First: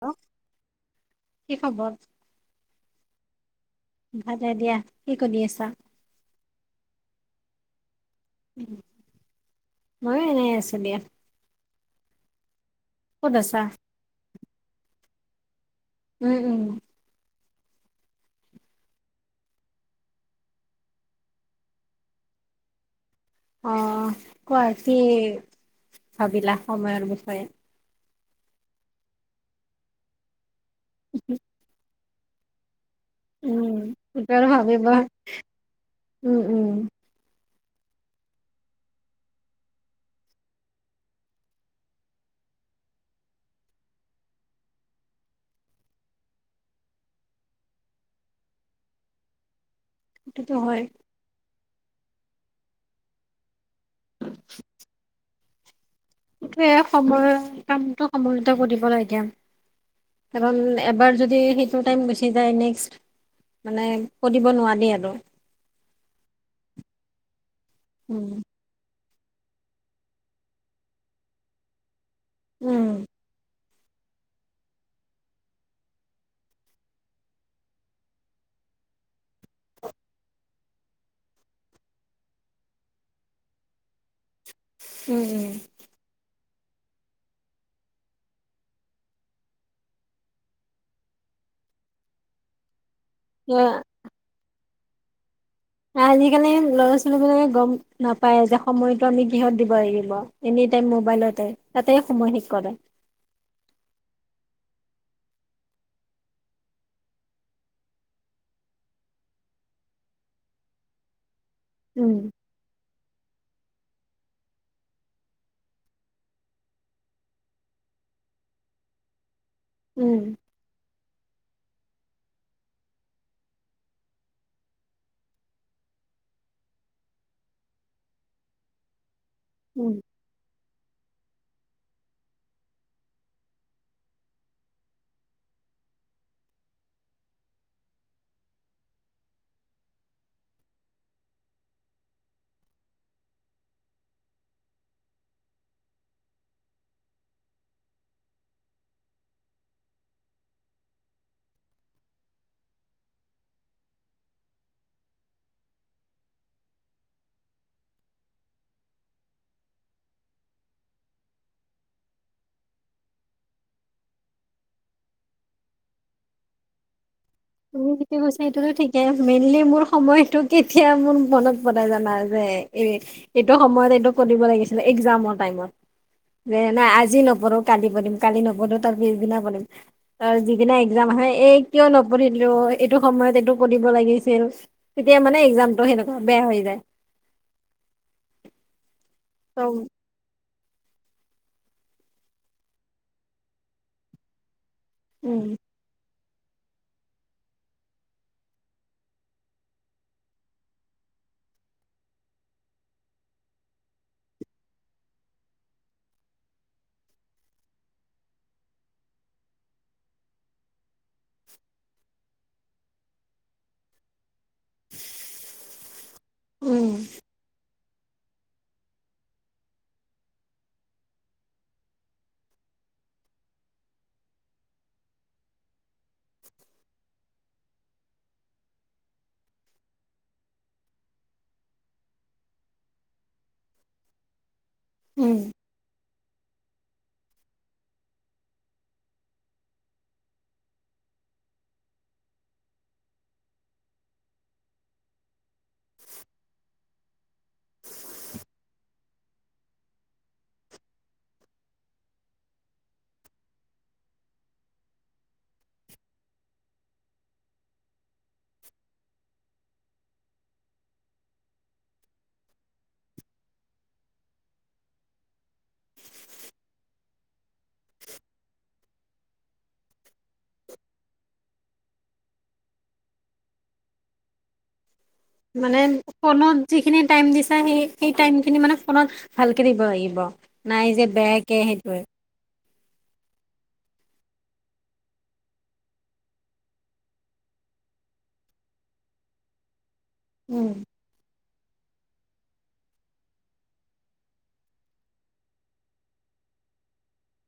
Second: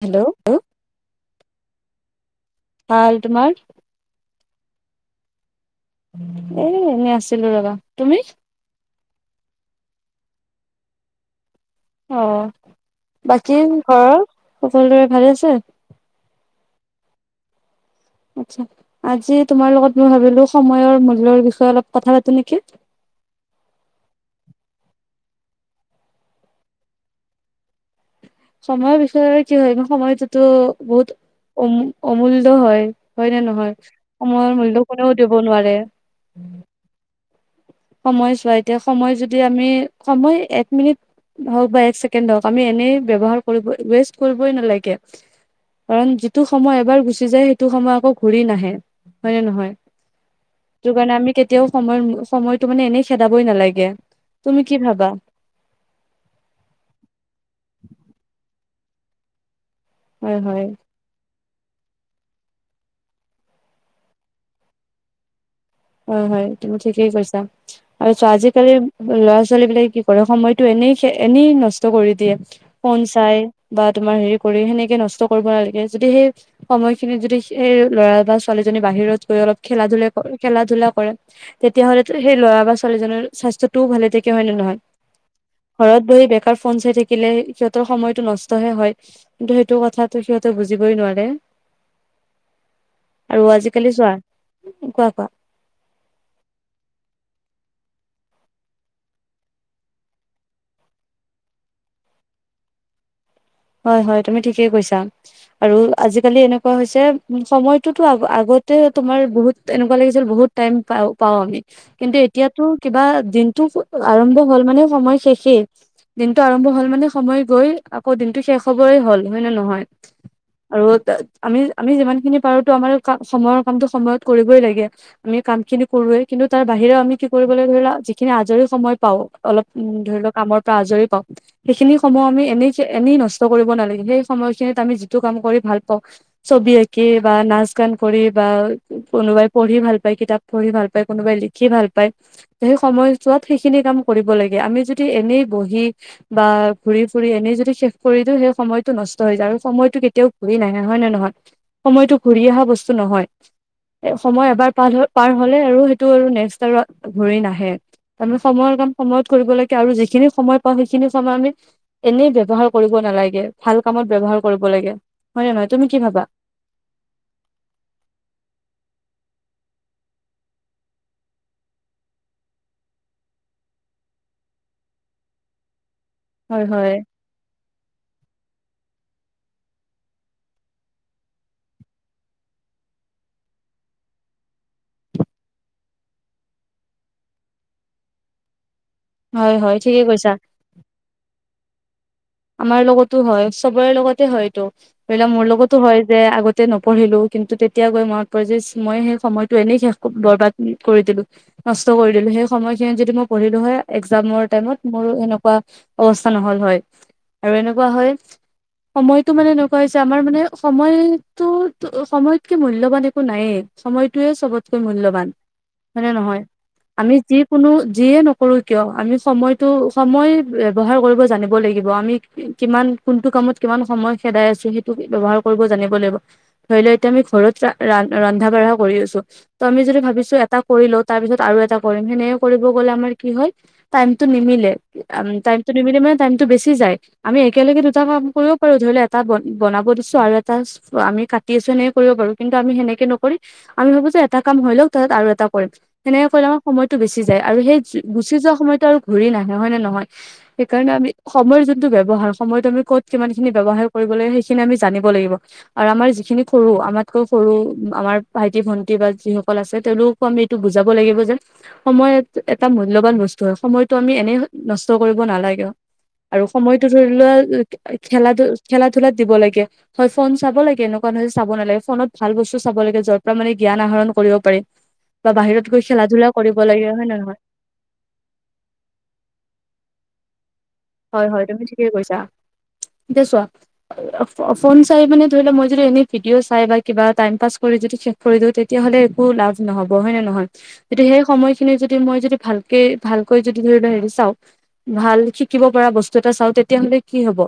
Hello. কি খবৰ? ভাল তোমাৰ? ভাদে দিয়া কি কৰি আছা এনেই আছিলো ৰবা তুমি মইয়ো এনেই আছো দিয়া অ ক'ত আছা? বাকী ঘৰৰ সকলোৰে ভালে আছে উম উম আচ্ছা আজি তোমাৰ লগত মই ভাবিলো সময়ৰ মূল্যৰ বিষয়ে অলপ কথা পাতো নেকি [inaudible] অহ কোৱা কি ভাবিলা সময়ৰ বিষয়ে সময়ৰ বিষয়ে কি হয় সময়টোতো বহুত অম অমূল্য হয় হয় নে নহয় উম, সেইটো আৰু সময়ৰ মূল্য ভাবিব। কোনেও দিব নোৱাৰে উম, উম। সময় চোৱা এতিয়া সময় যদি আমি সময় এক মিনিট হওক বা এক ছেকেণ্ড হওক আমি এনেই ব্যৱহাৰ কৰিব ৱেষ্ট কৰিবই নালাগে কাৰণ যিটো সময় এবাৰ গুচি যায় সেইটো সময় আকৌ ঘূৰি নাহে হয় নে নহয় সেইটোতো হয় এতিয়াও সময় সময়তটো মানে এনেই খেদাবই নালাগে তুমি কি ভাবা সেইটোয়ে সময়ৰ কামটো [unintelligible] হয় কাৰণ হয় এবাৰ যদি সি সিটো টাইম গুচি যায় নেক্স মানে কৰিব নোৱাৰি আৰু হয় হয় তুমি ঠিকেই কৈছা আৰু ছো উম, আজিকালি ল'ৰা ছোৱালী বিলাকে কি কৰে সময়টো এনেই এনেই নষ্ট কৰি দিয়ে উম, ফোন চাই বা তোমাৰ হেৰি কৰি সেনেকে নষ্ট কৰিব নালাগে যদি সেই সময়খিনিত যদি সেই ল'ৰা বা ছোৱালী জনী বাহিৰত গৈ অলপ খেল ধূলা কৰে খেলা ধলা কৰে তেতিয়া হ'লেটো সেই ল'ৰা বা ছোৱালীজনীৰ স্বাস্থ্যতোও ভালে থাকে হয় নে নহয় উম উম কাৰ ফোন চাই থাকিলে সিহঁতৰ সময়তটো নষ্ট হে হয় কিন্তু সেইটো কথাটো সিহঁতে বুজিবই নোৱাৰে। আৰু উম। আজিকালি চোৱা কোৱা কোৱা আজিকালি লৰা ছোৱালী বিলাকে গম নাপায় যে সময়টো আমি কিহত দিব লাগিব এনে এনিটাইম মোবাইলতে তাতে সময় শেষ কৰে। [unintelligible] হয় হয় তুমি ঠিকেই কৈছা আৰু আজিকালি এনেকুৱা হৈছে উ সময়তোতো আগত তোমাৰ বহুত এনেকুৱা লাগিছিল বহুত টাইম পা পাও আমি কিন্তু উম, এতিয়াতো কিবা দিনটো আৰম্ভ হ'ল মানে সময় শেষেই দিনটো আৰম্ভ হ'ল মানে সময় গৈ আকৌ দিনটো শেষ হবৰেই হ'ল হয় নে নহয় উম, আৰু আমি আমি যিমান খিনি পাৰোতো আমাৰ ক সময়ৰ কামতটো সময়ত কৰিবই লাগে আমি কাম খিনি কৰো কিন্তু তাৰ বাহিৰেও আমি কি কৰিবলৈ ধৰিলা যিখিনি আজৰি সময় পাওঁ অলপ উ উম। ধৰি লও কামৰ পৰা আজৰি পাওঁ সেইখিনি সমূহ আমি এনে এনেই নছ কষ্ট কৰিব নালাগে সেই সময় খিনিত আমি যিটো কাম কৰি ভাল পাওঁ ছবি আঁকি বা নাচ গান কৰি বা বা কোনোবাই পঢ়ি ভাল পায় কিতাপ পঢ়ি ভাল পায় কোনোবাই লিখি ভাল পায় ত সেই সময়ছোৱাত সেইখিনি কাম কৰিব লাগে আমি যদি এনেই বহি বা ঘুৰি ফুৰি এনেই যদি শেষ কৰিও সেই সময়টো নষ্ট হৈ যায় আৰু সময়টো কেতিয়াও ঘূৰি নাহে নাই হয় নে নহয় সময়তো ঘূৰি অহা বস্তু ন নহয়। সময় এবাৰ পাৰ পাৰ হলে আৰু সেইটো আৰু নেক্স ঘৰি নাহে। তাৰমানে সময়ৰ কাম সময়ত কৰিব লাগে আৰু যিখিনি সময় পাওঁ সেইখিনি সময় আমি এনেই ব্যৱহাৰ কৰ কৰিব নালাগে ভাল কামত ব্যৱহাৰ কৰিব লাগে হয় ন নহয় তুমি কি ভাবা? [unintelligible] গৈছে সেইটোতো ঠিকেই মেইনলি মোৰ সময়টো কেতিয়া মোৰ মনত বনাই জানা যে এই এইটো সময়ত এইটো কৰিব লাগিছিলে এক্জামৰ টাইমত। ন হয় নাই হয়। আজি নপঢো কালি পঢ়িম কালি নপঢো পিছদিনা পম ত যিদিনা এক্জাম আহে এই কিয় ন [unintelligible] এইটো সময়ত এইটো পঢিব লাগিছিল তেতিয়া মানে এক্জামটো সেনেকুৱা বেয়া হৈ যায় হয় ত হয় ঠিকেই কৈছা আমাৰ লগতো হয় চবৰে লগতে হয়তটো ধৰিলোৱা উম, মোৰ লগতো হয় যে আগতে নপঢ়িলো কিন্তু তেতিয়া গৈ মনত পৰে যে মই সেই সময়টো এনেই শেষ বৰবাদ কৰি দি [unintelligible] কস্থ নহল হয় আৰু এনেকুৱা হয় সময়তটো মানে এনেকুৱা হৈছে আমাৰ মানে সময়তটো সময়তকে মূল্যৱান একো নাইেই সময়টয়ে চবতকৈ মূল্যৱান হয়নে নহয় উম, আমি যিকোনো যিয়ে নকৰো কিয় আমি সময়টো সময় ব্যৱহাৰ কৰিব জানিব লাগিব আমি কিমান [unintelligible] এতি আমি ঘৰত ৰন্ধা বঢ়া কৰি আছো ত আমি যদি ভাবিছো এটা কৰি লও তাৰ পিছত আৰু এটা [unintelligible] কৰিব গ'লে আমাৰ কি হয় টাইমতটো নিমিলে উম। টাইমতটো নিমিলে মানে [unintelligible] পাতি আছো সনেক কৰিবাৰ কিন্তু আমি সেনেকে নকৰি আমি ভাবো যে এটা কাম হয় লওক তাত আৰু এটা কৰিম সনে আমাৰ সময়তটো বেছি যায় আৰু সেই গুচি যোৱা সময়তো আৰু ঘূৰি নাহে হয় নে নহয় সেইকাৰণে আমি সময়ৰ যোনটো ব্যবহাৰ সময়তো আমি ক'ত কিমান খিনি ব্যৱহাৰ কৰিব লাগে সেইখিনি আমি জানিব লাগিব আৰু আমাৰ সি খিনি সৰু আমাতকৈও সৰু আমাৰ ভাইটি ভন্টি বা যিসকল আছে তেওঁলোককো আমি এইটো বুজাব লাগিব যে সময় এটা মূল্যৱান বস্তু হয় সময়তটো আমি এনেই নষ্ট কৰিব নালাগে আৰু সময়তো ধৰি লোৱা খেলা ধ খেলা ধলাত দিব লাগে হয় ফোন চাব লাগে এনেকুৱা চাব নালাগে ফোনত ভাল বস্তু চাব লাগে যৰ পৰা মানে জ্ঞান আহৰণ কৰিব পাৰি বা বাহিৰত মানে গৈ খেলা ধূলা কৰিব লাগে হয় নে নহয় [unintelligible] হয় হয় বেয়াকে তুমি ঠিকে সেইটোৱে কৈছা এতিয়া চোৱা ফোন চাই মাননে ধৰি লও মই যদি এনে ভিডিঅ' চাই বা কিবা টাইম পাছ কৰি যদি চেক কৰি দিওঁ তেতিয়া লে একো লাভ নহব হয় নে নহয় উম সেই সময় খিনি যদি দি মই যদি ভালকে ভালকৈ যদি ধৰি [unintelligible] শিকিব পৰা বস্তু এটা চাও তেতিয়াাহলে কি হব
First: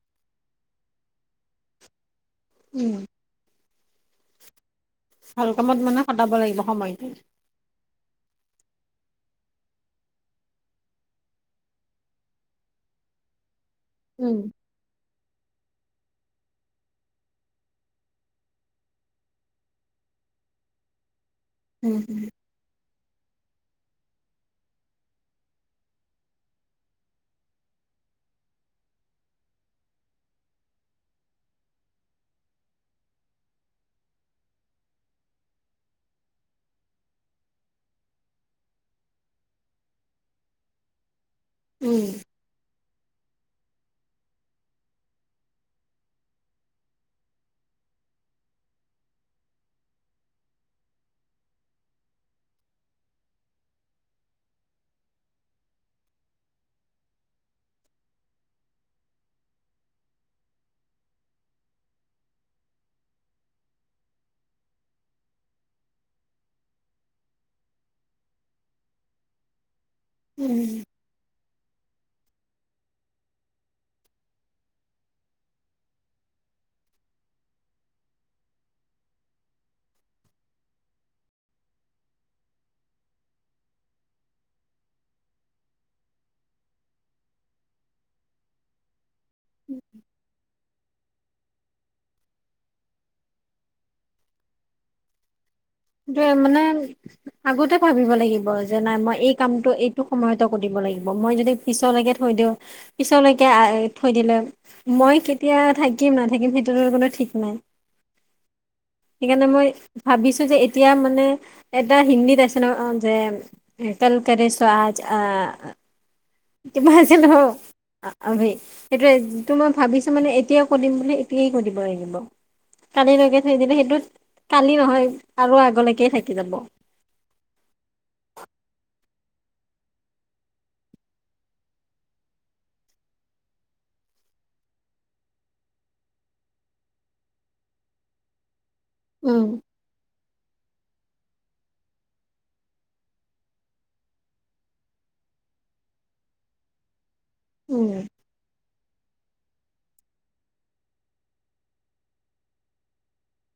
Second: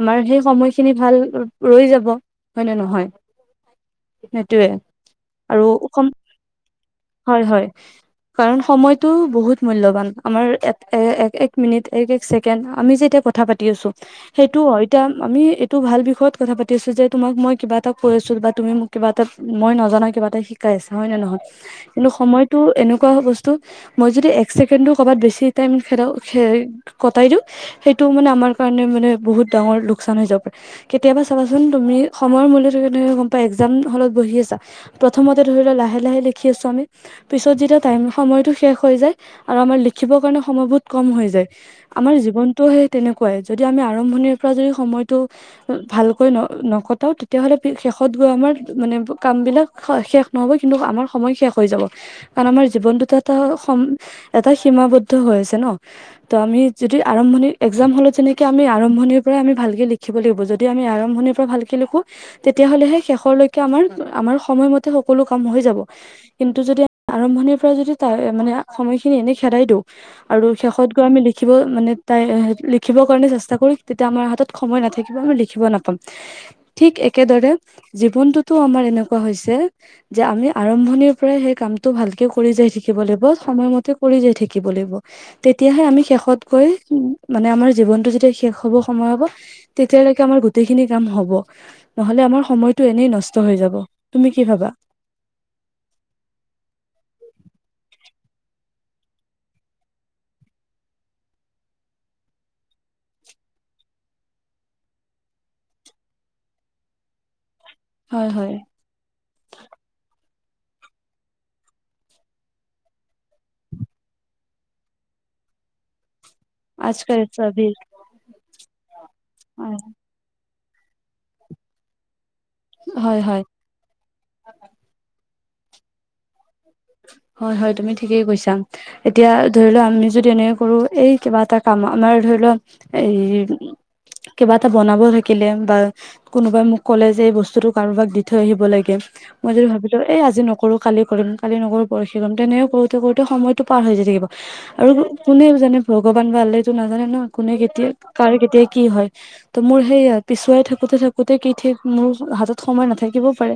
আমাৰ সেই সময়খিনি ভাল ৰৈ যাব হয় নে উম নহয় সেইটোৱে ভাল আৰু কামত মানে কটাব লাগিব সময়টো [unintelligible] কাৰণ সময়তটো বহুত মূল্যৱান আমাৰ এক মিনিট এক এক আমি যে এতিয়া কথা পাতি আছো উম সেইটো হয় এতিয়া আমি তো ভাল বিষয়ত কথা পাতিছো যে তোমাক মই কিবা এটা কৰিছো বা তুমি মোক কিবা এটা মই নজনাাই কিবা এটা শিকাই হয় নে নহয় উম কিন্তু উম সময়তো এনেকুৱা বস্তু ত' মই যদি এক ছেকেণ্ডো কৰবাত বেছি টাইম খেলা খ কটাই দিও সেইটো মানে আমাৰ কাৰণে মানে বহুত ডাঙৰ লোকচান হৈ যাব পাৰে কেতিয়াবা চাবাচোন তুমি সময়ৰ মূল্য ধৰি ল গম পাই এক্জাম হলত বহি আছা প্ৰথমতে ধৰি ল লাহে লাহে লিখি আছো আমি পিছত যেতিয়া টাইম সময়তটো শেষ হৈ যায় আৰু আমাৰ লিখিবৰ কাৰণে সময় বহুত কম হৈ যায় উম আমাৰ জীৱনতটো সেই তেনেকুৱাই যদি আমি আৰম্ভণিৰ পৰা যদি সময়তটো ভালকৈ ন নকটাও তেতিয়া হ'লে শষত গ আমাৰ মানে কাম বিলাক শেষ নহ'ব কিন্তু আমাৰ সময় শেষ হৈ যাব কাৰণ আমাৰ জিৱ এটা এটা সীমাবদ্ধ হৈ আছে ন ত আমি যদি আৰম্ভণি এক্জাম হলত যেনেকে আমি আৰম্ভণিৰ পৰা আমি ভালকে লিখিব লাগিব যদি আমি আৰম্ভণিৰ পৰা ভালকে তেতিয়া হলে শেষলৈকে আমাৰ আমাৰ সময়ম মতে সকলো কাম হৈ যাব কিন্তু য আৰম্ভণিৰ পৰা যদি তাই মানে সময়খিনি এনেই খেদাই দিওঁ আৰু উম শেষত গৈ আমি ল লিখিব মানে তাই লিখিবৰ কাৰণে চেষ্টা কৰি তেতিয়া আমাৰ হাতত সময় নাথাকিব আমি লিখিব নাপাম ঠিক একেদৰে জীৱনটোতো আমাৰ এনেকুৱা হৈছে যে আমি আৰম্ভণিৰ পৰাই সেই কামতটো ভালকে কৰি যাই থাকিব লাগিব সময়মতে কৰি যাই থাকিব লাগিব তেতিয়াহে আমি শেষ শষতকৈ মানে আমাৰ জীৱনটো যেতিয়া শেষ হ'ব সময় হ'ব তেতিয়ালৈকে আমাৰ গোটেই খিনি কাম হ'ব নহলে আমাৰ সময়টো এনেই নষ্ট হৈ যাব তুমি কি ভাবা মানে আগতে ভাবিব লাগিব যে নাই মই এই কামটো এইটো সময়তে কৰিব ল [unintelligible] থাকিম নাথাকিম সেইটোতো কোনো ঠিক নাই হয় হয় সেইকাৰণে মই ভাবিছো যে এতিয়া মানে এটা হিন্দীত আছে ন যে কলজ আহ কিবা আজকাল আছিল ন চাবি সেইটোোৱেটো মই হয় ভাবিছো মানে এতিয়া সুধিম বোলে এতিয়াই সুধিব লাগিব হয় কালিলৈকে থৈ দিলে সেইটোত কালি নহয় আৰু আগলৈকে থাকি যাব হয় হয় তুমি ঠিকেই কৈছাম এতিয়া ধৰি ল আমি যদি এনেে কৰো এই কিবা এটা কাম আমাৰ ধৰিল এই কিবা এটা বনাব থাকিলে বা কোনোবাই মোক ক'লে যে এই বস্তুতটো কাৰোবাক দি থৈ আহিব লাগে উম মই যদি ভাবিলো এই আজি নকৰো কালি কৰিম কালি নকৰ পৰশি লম তেনেও কৰোতে কৰোতে সময়তটো পাৰ হৈ যায় থিব আৰু কোনে যোননে ভগৱান বা ভাল তো নাজানে ন কোনে কেতিয়া উম কাৰ কেতিয়া কি হয় ত মোৰ সেই পিছুৱাই থাকোতে থাকোতে কি ঠিক মোৰ হাতত সময় নাথাকিবও পাৰে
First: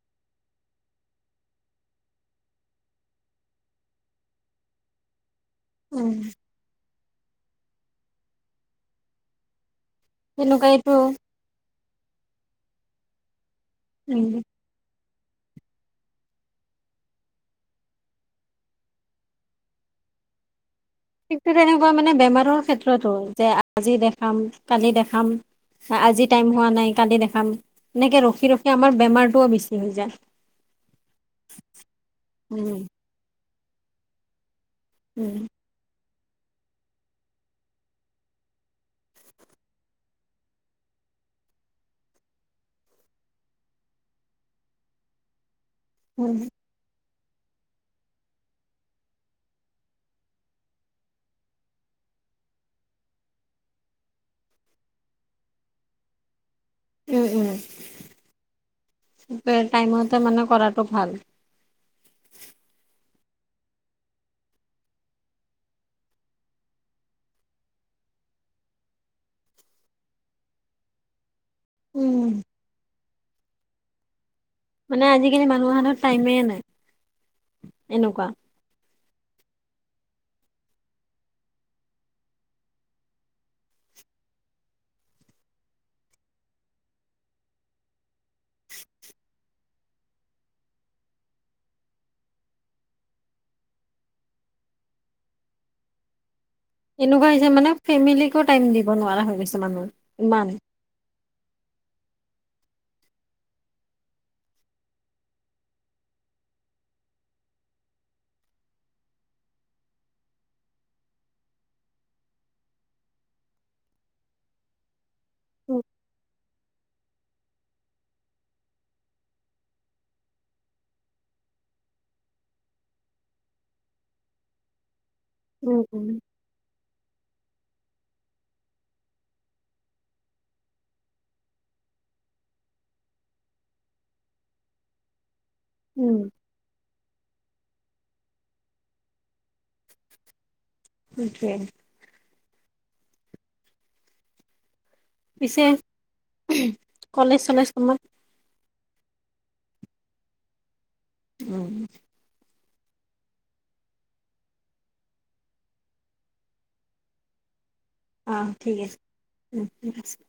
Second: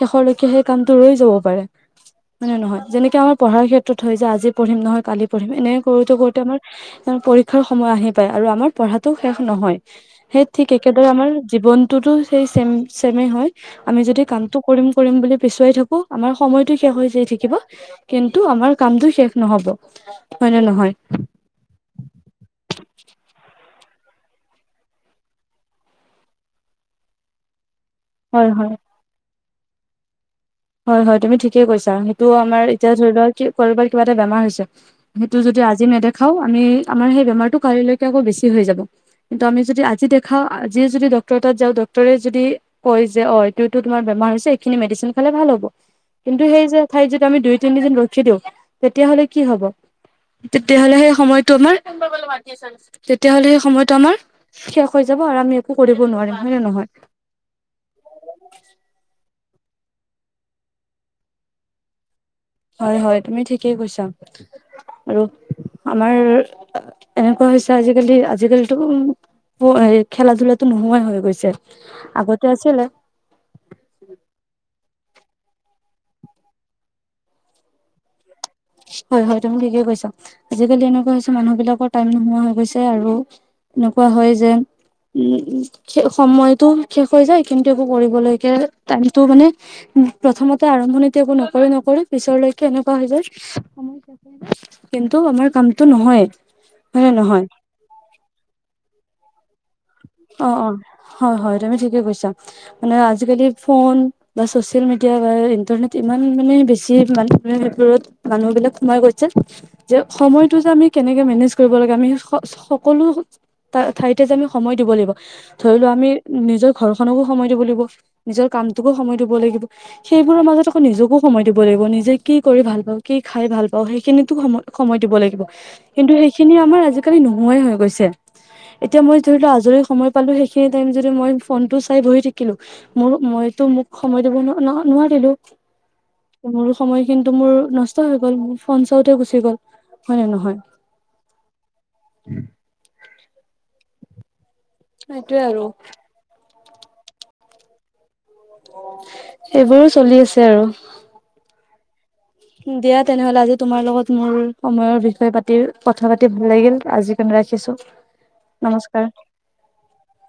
শষলৈকে সেই কামটো ৰৈ যাব পাৰে মানে নহয় যেনেকে আমাৰ পঢ়াৰ ক্ষেত্ৰত হয় যে আজি পঢ়িম নহয় কালি পঢ়িম এনে উম কৰোতে কৰোতে আমাৰ পৰীক্ষাৰ সময় আহি পায় আৰু আমাৰ পঢ়াতটো শেষ নহয় সেই ঠিক তেনেকুৱাইতো একেদৰে আমাৰ জীৱনটোতো সেই চেম চেমে হয় আমি যদি উম কামটো কৰিম কৰিম বুলি পিছুৱাই থাকো আমাৰ সময়তো শেষ হৈ থাকিব কিন্তু আমাৰ কামটো শেষ নহব হয় নে নহয় িক তেনেকুৱা মানে বেমাৰৰ ক্ষেত্ৰতো যে আজি দেখাম কালি দেখাম আজি টাইম হোৱা নাই কালি দেখাম এনেকে হয় ৰখি হয় ৰখি আমাৰ বেমাৰটোও বেছি হৈ যায় হয় হয় তুমি ঠিকেই কৈছা সেইটো আমাৰ উম এতিয়া ধৰি লোৱা কি কৰবাৰ কিবা এটা বেমাৰ হৈছে উম, সেইটো যদি আজি নেদেে া আমি আমাৰ সেই বেমাৰটো কেৌ বেছি হৈ য কিন্তু আমি যদি আজি দেখা আজিয় য [unintelligible] খালে ভাল হব উম, কিন্তু সেই যে ঠাইত যদি আমি দুই তিনিদিন ৰখি দিওঁ তেতিয়াাহলে কি হব তেতিয়াাহলে সেই সময়তটো আমাৰ তেতিয়া হলে সেই সময়তটো আমাৰ শেষ হৈ য আমি একো কৰিব নোৱাৰিম হয় নে নহয় উম, টাইমতে মানে কৰাটো ভাল হয় হয় তুমি ঠিকেই কৈছা আৰু আমাৰ এনেকুৱা হৈছে আজিকালি আজিকালিতো খেলা ধূলাো নোহোৱাই হৈ গৈছে উম, আগতে আছিলে মানে আজিকালি মানুহৰ হাতত টাইমে নাই এনেকুৱা হয় হয় তুমি ঠিকেইে কৈছা আজিকালি এনেকুৱা হৈছে মানুহ বিলাকৰ টাইম নোহোৱা হৈ গৈছে আৰু এনেকুৱা হয় যে উম সময়তটো শেষ হৈ যায় কিন্তু একো কৰিবলৈ াইমটো মানে উ প্ৰথমতে আৰম্ভণিতে একো নকৰি নকৰি পিছৰ লকে এনেকুৱা হৈ যায় সময় কিন্তু আমাৰ কামতটো নহয় এনেকুৱা হৈছে মানে ফেমিলিকো টাইম দিব নোৱাৰা হৈ গৈছে মানুহৰ অ অ হয় হয় তুমি ঠিকে কৈছা মানে আজিকালি ফোন বা চচিয়েল মিডিয়া বা ইণ্টাৰনেট ইমান মানে বেছি ৰত মানুহ বিলাক সোমাই গৈছে যে সময়টো যে আমি কেনেকে মেনেজ কৰিব লাগে আমি ঠয় দ লাগ ধ উম, আ নি ঘৰ খনকো সময় দিব লাগিব নিজৰ কামটোকো সময় দিব লাগিব সেইবোৰৰ মাজত আকৌ নিজকো সময় দিব লাগিব নিজে কি কৰি ভাল পাওঁ কি খাই ভাল পাওঁ সেইখিনিতো সময় সময় দিব লাগিব উম, উম। কিন্তু সেইখিনি আমাৰ আজিকালি নোহোৱাই হৈ গৈছে এতিয়া মই ধৰি লোৱা যদি সময় পালো সেইখিনি টাইম য মই ফোন টো চাই বহি থাকিলো মোৰ মইতো মোক সময় দিব নোৱাৰ ন নোৱাৰিলো উম, মোৰো সময় কিন্তু মোৰ নষ্ট হৈ গ'ল মোৰ ফোন চাওতে গুচি গ'ল হয় নে নহয় সেইটোৱে। উম। সেইটোৱে পিছে আৰু। কলেজ চলেজ তোমাৰ। এইবোৰো চলি আছে আৰু। উম দিয়া তেনেহ'লে আজি তোমাৰ লগত মোৰ সময়ৰ বিষয়ে পাতি কথা পাতি ভাল লাগিল আজি ৰাখিছোঁ। অঁ ঠিক আছে আ।